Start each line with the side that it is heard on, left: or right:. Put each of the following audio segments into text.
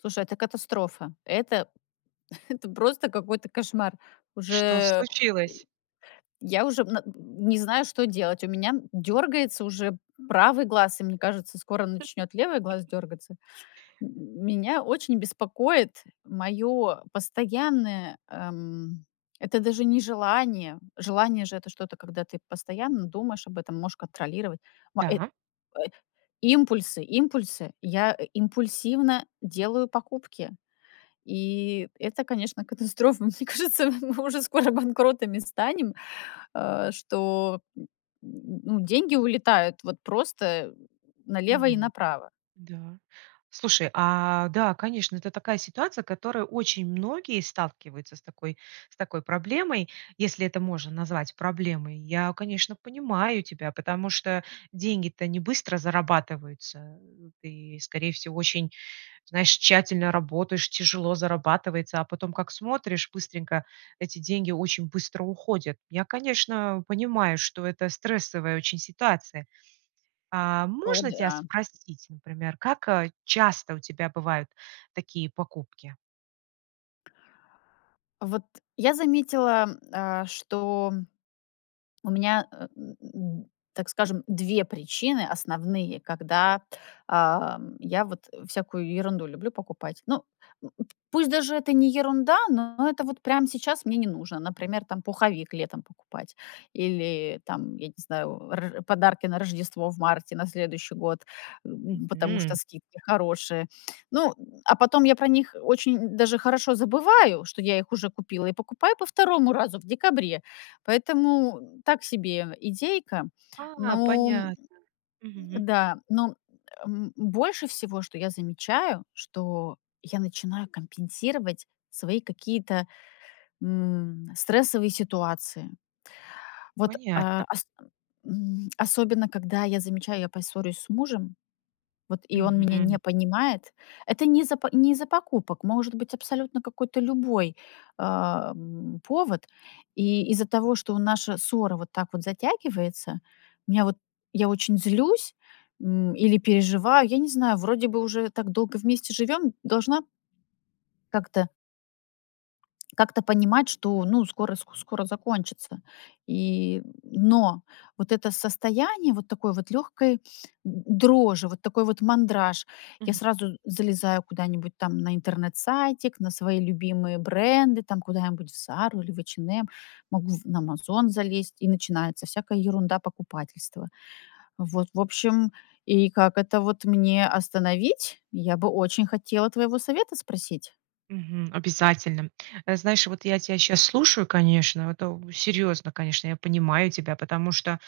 left: Слушай, это катастрофа. Это это просто какой-то кошмар. Уже,
right: Что
left: э,
right: случилось?
left: и я уже, м, н не знаю, что делать. У меня, м, дёргается уже правый глаз, и мне кажется, скоро начнёт левый глаз дёргаться. М меня очень беспокоит моё постоянное, эм, это даже не желание. Желание же- это что-то, когда ты постоянно думаешь об этом, можешь контролировать, м, э, э,
right: Да.
left: импульсы импульсы. Я импульсивно делаю покупки. И это, конечно, катастрофа. Мне кажется, м мы уже скоро банкротами станем, э, что, н н ну, деньги улетают, вот, просто налево и
right: Мгм.
left: направо.
right: Да. Слушай, а, да, конечно, это такая ситуация, которая очень многие сталкиваются с такой с такой проблемой, если это можно назвать проблемой. Я, конечно, понимаю тебя, потому что деньги-то не быстро зарабатываются, э, и, скорее всего, очень, знаешь, тщательно работаешь, тяжело зарабатывается, а потом как смотришь: быстренько, эти деньги очень быстро уходят. Я, конечно, понимаю, что это стрессовая очень ситуация. А,
left: О
right: можно тебя
left: да.
right: спросить, например, как, э, часто у тебя бывают такие покупки?
left: Вот я заметила, м, э, что у меня, э, э, так скажем, 2 причины основные, когда, а, я вот всякую ерунду люблю покупать. Ну, э, пусть даже это не ерунда, но это вот сейчас мне не нужно. Например, там, пуховик летом покупать или, там, я не знаю, р подарки на Рождество в марте, на следующий год, м, потому что
right: Мгм.
left: скидки хорошие. Ну, а потом я про них очень даже хорошо забываю, что я их уже купила и покупаю по второму разу в декабре. Поэтому так себе идейка.
right: А,
left: Ну, м, м,
right: понятно. Мгм.
left: да. Ну, м, эм, но больше всего, что я замечаю, что я начинаю компенсировать свои какие-то, м, стрессовые ситуации. Вот, э,
right: Понятно.
left: ас м, особенно когда я замечаю, я поссорюсь с мужем, вот, и он меня не
right: Мгм.
left: понимает. Это не из-за не из-за покупок. Может быть, абсолютно какой-то любой, эм, повод. И из-за того, что наша ссора вот так вот затягивается, у меня вот я очень злюсь, м, или переживаю. Я не знаю, вроде бы уже так долго вместе живём, должна как-то как-то как-то понимать, что, ну, скоро, с ск скоро закончится. И, но вот это состояние вот такой вот лёгкой д дрожи, вот такой вот мандраж. Я
right: Мгм.
left: сразу залезаю куда-нибудь там на интернет-сайтик, на свои любимые бренды, там, куда-нибудь в "Зару" или в "Эйч энд эм" могу в на "Амазон" залезть, и начинается всякая ерундо-покупательство. Вот, в общем, и как это вот мне остановить? Я бы очень хотела твоего совета спросить.
right: Мгм. Обязательно. Э, знаешь, вот я тебя щас слушаю, конечно, это серьёзно, конечно, я понимаю тебя, потому что,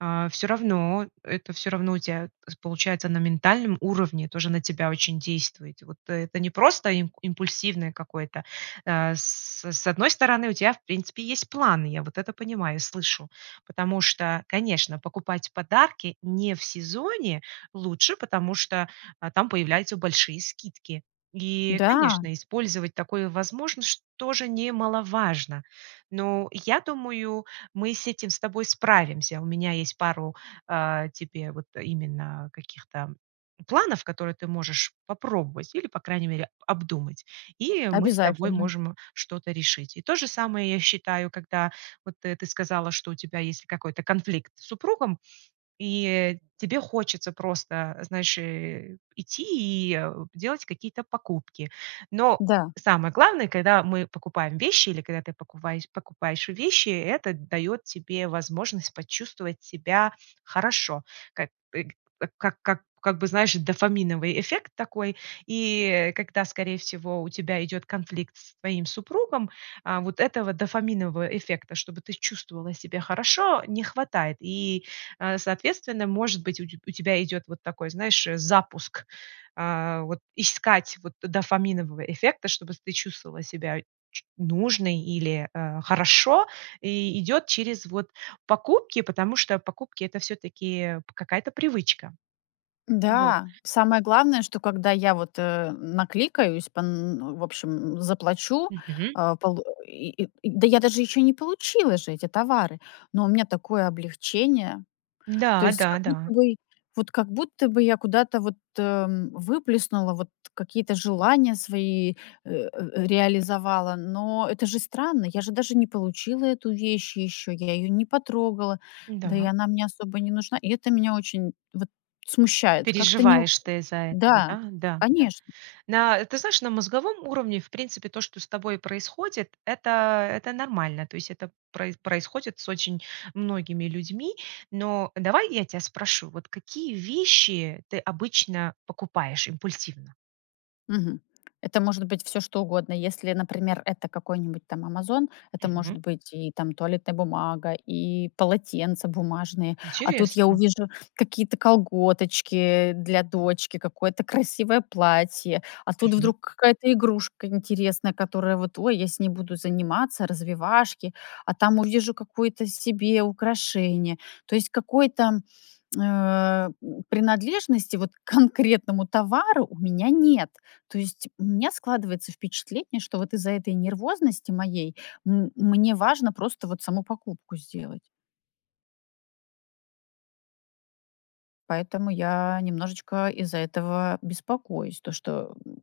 right: а, всё равно, это всё равно у тебя получается на ментальном уровне тоже на тебя очень действует. И вот это не просто имп импульсивное какое-то, э, с с одной стороны, у тебя, в принципе, есть планы, я вот это понимаю и слышу. Потому что, конечно, покупать подарки не в сезоне лучше, потому что, а, там появляются большие скидки, и,
left: Да.
right: конечно, использовать такое возможно, что тоже немаловажно, но я думаю, мы с этим с тобой справимся. У меня есть пару, э, тебе вот именно каких-то планов, которые ты можешь попробовать или, по крайней мере, обдумать, и мы с тобой
left: Обязательно.
right: можем что-то решить. И то же самое я считаю, когда вот, э, ты сказала, что у тебя есть какой-то конфликт с супругом и тебе хочется просто, знаешь, э, идти и, э, делать какие-то покупки. Но
left: Да.
right: самое главное, когда мы покупаем вещи или когда ты покупае покупаешь вещи, это даёт тебе возможность почувствовать себя хорошо. Как, э, к как как как бы, знаешь, дофаминовый эффект такой. И когда, скорее всего, у тебя идёт конфликт с твоим супругом, э, вот этого дофаминового эффекта, чтобы ты чувствовала себя хорошо, не хватает. И, э, соответственно, может быть, у теб у тебя идёт вот такой, знаешь, э, запуск. А, вот искать, вот, дофаминового эффекта, чтобы с ты чувствовала себя ч нужной или, э, хорошо, и идёт через, вот, покупки, потому что покупки- это всё-таки какая-то привычка. Вот.
left: Да, самое главное, что когда я вот, эм, наликаюсь пон н в общем, заплачу,
right: Мгм.
left: э, полу и, э, да я даже ещё не получила же эти товары, но у меня такое облегчение. То есть как будто
right: Да-да-да.
left: бы, вот как будто бы я куда-то вот, эм, выплеснула, вот какие-то желания свои, э, э, реализовала, но это же странно. Я же даже не получила эту вещь ещё, я её не потрогала, да и
right: Да.
left: она мне особо не нужна. И это меня очень, вот, смущает. Как-то не
right: Переживаешь ты из-за этого,
left: Да,
right: да? Да, да.
left: конечно.
right: Да, ты знаешь, на мозговом уровне, в принципе, то, что с тобой происходит, это это нормально, то есть это про происходит с очень многими людьми. Но давай я тебя спрошу: "Вот какие вещи ты обычно покупаешь импульсивно?"
left: Мгм, это может быть всё что угодно. Если, например, это какой-нибудь там "Амазон" это
right: Мгм.
left: может быть и там туалетная бумага, и полотенца бумажные, а тут я
right: Интересно.
left: увижу какие-то колготочки для дочки, какое-то красивое платье, а тут
right: Мгм.
left: вдруг какая-то игрушка интересная, которая вот: "Ой, я с ней буду заниматься, развивашки". А там увижу какое-то себе украшение. То есть какой-то, э, принадлежности, вот, к конкретному товару у меня нет. То есть у меня складывается впечатление, что вот из-за этой нервозности моей м мне важно просто вот саму покупку сделать. Поэтому я немножечко из-за этого беспокоюсь, то, что м м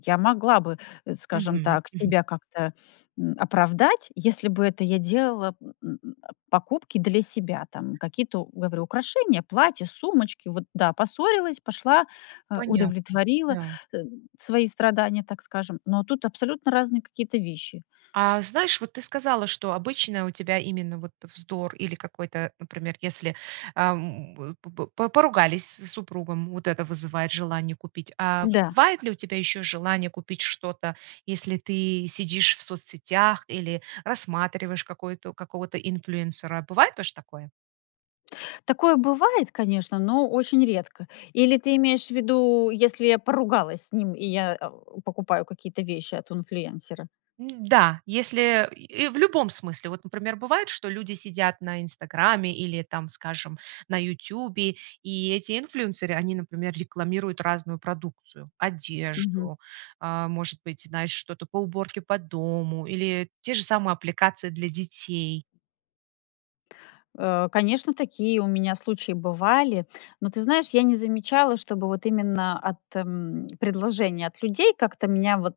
left: я могла бы, э, скажем
right: Мгм
left: так,
right: мгм.
left: себя как-то, м, оправдать, если бы это я делала м м м, а покупки для себя. Там какие-то, говорю: украшения, платья, сумочки, вот да, поссорилась, пошла, а
right: Понятно,
left: удовлетворила,
right: да.
left: э, свои страдания, так скажем. Но тут абсолютно разные какие-то вещи.
right: А, знаешь, вот ты сказала, что обычно у тебя именно вот вздор или какой-то, например, если, ам, по по по поругались с, супругом, вот это вызывает желание купить. А
left: Да.
right: вызывает ли у тебя ещё желание купить что-то, если ты сидишь в соцсетях или рассматриваешь какой-то какого-то инфлюэнсера? Бывает тоже такое?
left: Такое бывает, конечно, но очень редко. Или ты имеешь в виду, если я поругалась с ним и я, э, покупаю какие-то вещи от инфлюэнсера?
right: М-да! Если, э, и в любом смысле, вот, например, бывает, что люди сидят на "Инстаграмме" или, там, скажем, на "Ютубе", и эти инфлюенсеры, они, например, рекламируют разную продукцию:
left: Мгм.
right: одежду, а, может быть, знаешь, что-то по уборке по дому или те же самые аппликации для детей.
left: Э, конечно, такие у меня случаи бывали, но ты знаешь, я не замечала, чтобы вот именно от, м, предложения от людей как-то меня, вот,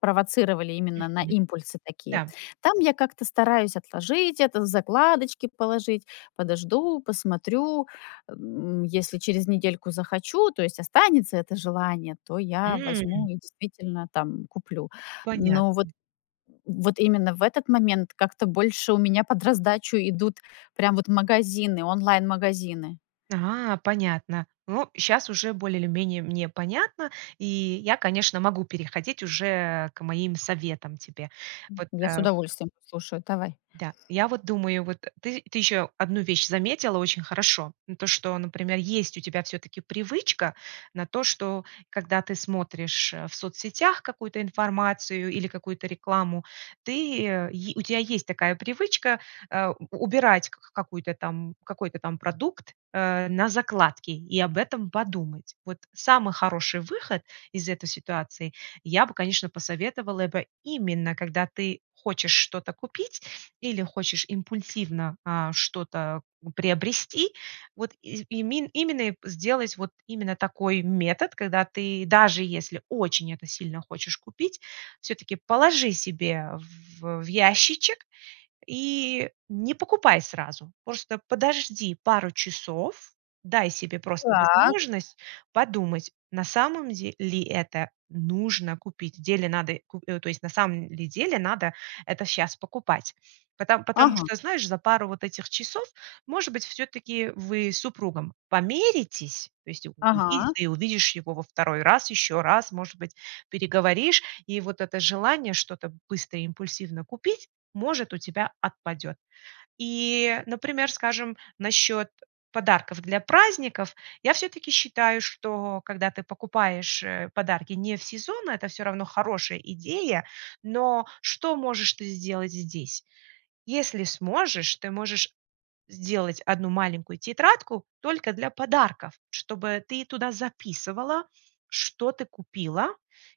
left: провоцировали именно на
right: Мгм.
left: импульсы такие.
right: Да.
left: Там я как-то стараюсь отложить это, в закладочки положить, подожду, посмотрю, м, если через недельку захочу, то есть останется это желание, то я
right: М.
left: возьму и действительно там куплю. Но вот
right: Понятно.
left: м, вот именно в этот момент как-то больше у меня под раздачу идут, прям, вот магазины, онлайн-магазины.
right: Ага, понятно. Ну, щас уже более или менее мне понятно, и я, конечно, могу переходить уже к моим советам тебе.
left: М,
right: Вот,
left: я с
right: э
left: удовольствием послушаю, давай.
right: Да. Я вот думаю, вот, э, ты, ты ещё 1 вещь заметила очень хорошо. Ну, то, что, например, есть у тебя всё-таки привычка на то, что когда ты смотришь, э, в соцсетях какую-то информацию или какую-то рекламу, ты э, е у тебя есть такая привычка, а, у убирать к к какую-то там, какой-то там продукт, э, на закладки и об этом подумать. Вот самый хороший выход из этой ситуации: я бы, конечно, посоветовала бы именно, когда ты хочешь что-то купить или хочешь импульсивно, а, что-то, э, приобрести, вот из имен именно, э, сделать вот именно такой метод, когда ты, даже если очень это сильно хочешь купить, всё-таки положи себе в в, э, ящичек и, не покупай сразу. Просто подожди пару часов, дай себе просто
left: Так.
right: возможность подумать, на самом де ли это нужно купить, в деле надо ку то есть, на самом ли деле надо это щас покупать. Пото потому
left: Ага.
right: что, знаешь, за пару вот этих часов, может быть, всё-таки, э, вы с супругом помиритесь, то есть
left: Ага.
right: увидит ли, увидишь его во второй раз, ещё раз, может быть, переговоришь, и вот это желание что-то быстро и импульсивно купить может у тебя отпадёт. И, э, например, скажем, насчёт, э, подарков для праздников. Я всё-таки считаю, что когда ты покупаешь, э, подарки не в сезон, это всё равно хорошая идея. Но что можешь ты сделать здесь? Если сможешь, ты можешь сделать 1 маленькую тетрадку только для подарков, чтобы ты туда записывала, что ты купила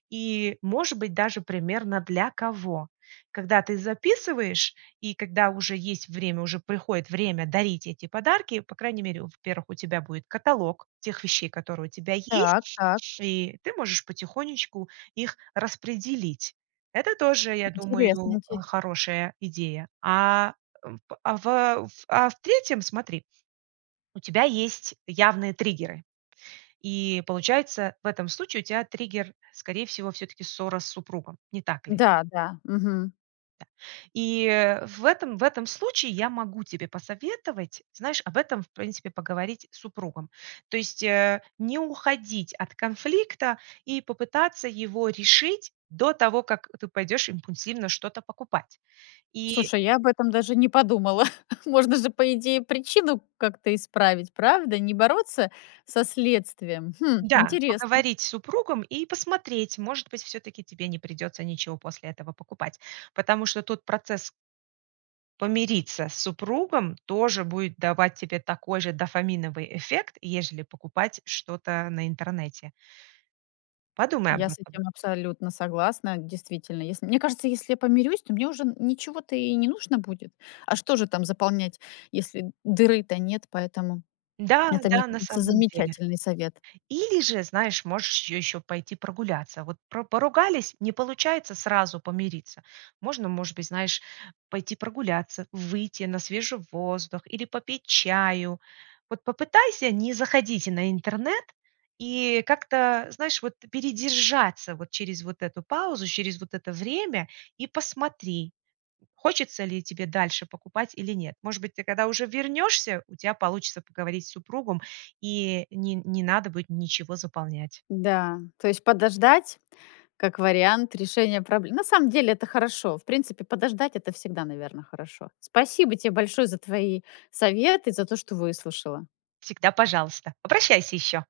right: и, может быть, даже примерно для кого. Когда ты записываешь и когда уже есть время, уже приходит время дарить эти подарки, по крайней мере, во-первых, у тебя будет каталог тех вещей, которые у тебя
left: Так
right: есть,
left: так.
right: и ты можешь потихонечку их распределить. Это тоже, я думаю,
left: Интересненький.
right: а, хорошая идея. А, в, а в, э, а в третьем, смотри, у тебя есть явные триггеры. И получается, в этом случае у тя триггер, скорее всего, всё-таки ссора с супругом, не так ли?
left: Да, да. Мгм.
right: Да. И в этом в этом случае я могу тебе посоветовать, знаешь, об этом, в принципе, поговорить с супругом. То есть, э, не уходить от конфликта и попытаться его решить до того, как, э, ты пойдёшь импульсивно что-то покупать. И
left: Слушай, я об этом даже не подумала. Можно же, по идее, причину как-то исправить, правда? Не бороться со следствием? Хм,
right: Да,
left: интересно.
right: поговорить с супругом и посмотреть, может быть, всё-таки тебе не придётся ничего после этого покупать, потому что тут процесс помириться с супругом тоже будет давать тебе такой же дофаминовый эффект, ежели покупать что-то на интернете. Подумай об
left: Я с
right: этом.
left: этим абсолютно согласна, действительно. Если мне кажется, если я помирюсь, то мне уже н ничего-то и не нужно будет. А что же там заполнять, если дыры-то нет? Поэтому
right: Да,
left: это, мне
right: да, на
left: кажется,
right: самом деле.
left: замечательный совет.
right: Или же, знаешь, можешь ещё пойти прогуляться. Вот про поругались, не получается сразу помириться. Можно, может быть, знаешь, пойти прогуляться, выйти на свежий воздух или попить чаю. Вот попытайся не заходить на интернет и как-то, знаешь, вот передержаться, вот, через вот эту паузу, через вот это время и посмотри, хочется ли тебе дальше покупать или нет. Может быть, ты, когда уже вернешься, у тебя получится поговорить с супругом и не не надо будет ничего заполнять.
left: Да, то есть подождать- как вариант решения пробле На самом деле, это хорошо. В принципе, подождать- это всегда, наверно, хорошо. Спасибо те большое за твои советы, за то, что выслушала.
right: Всегда пожалуйста, обращайся ещё!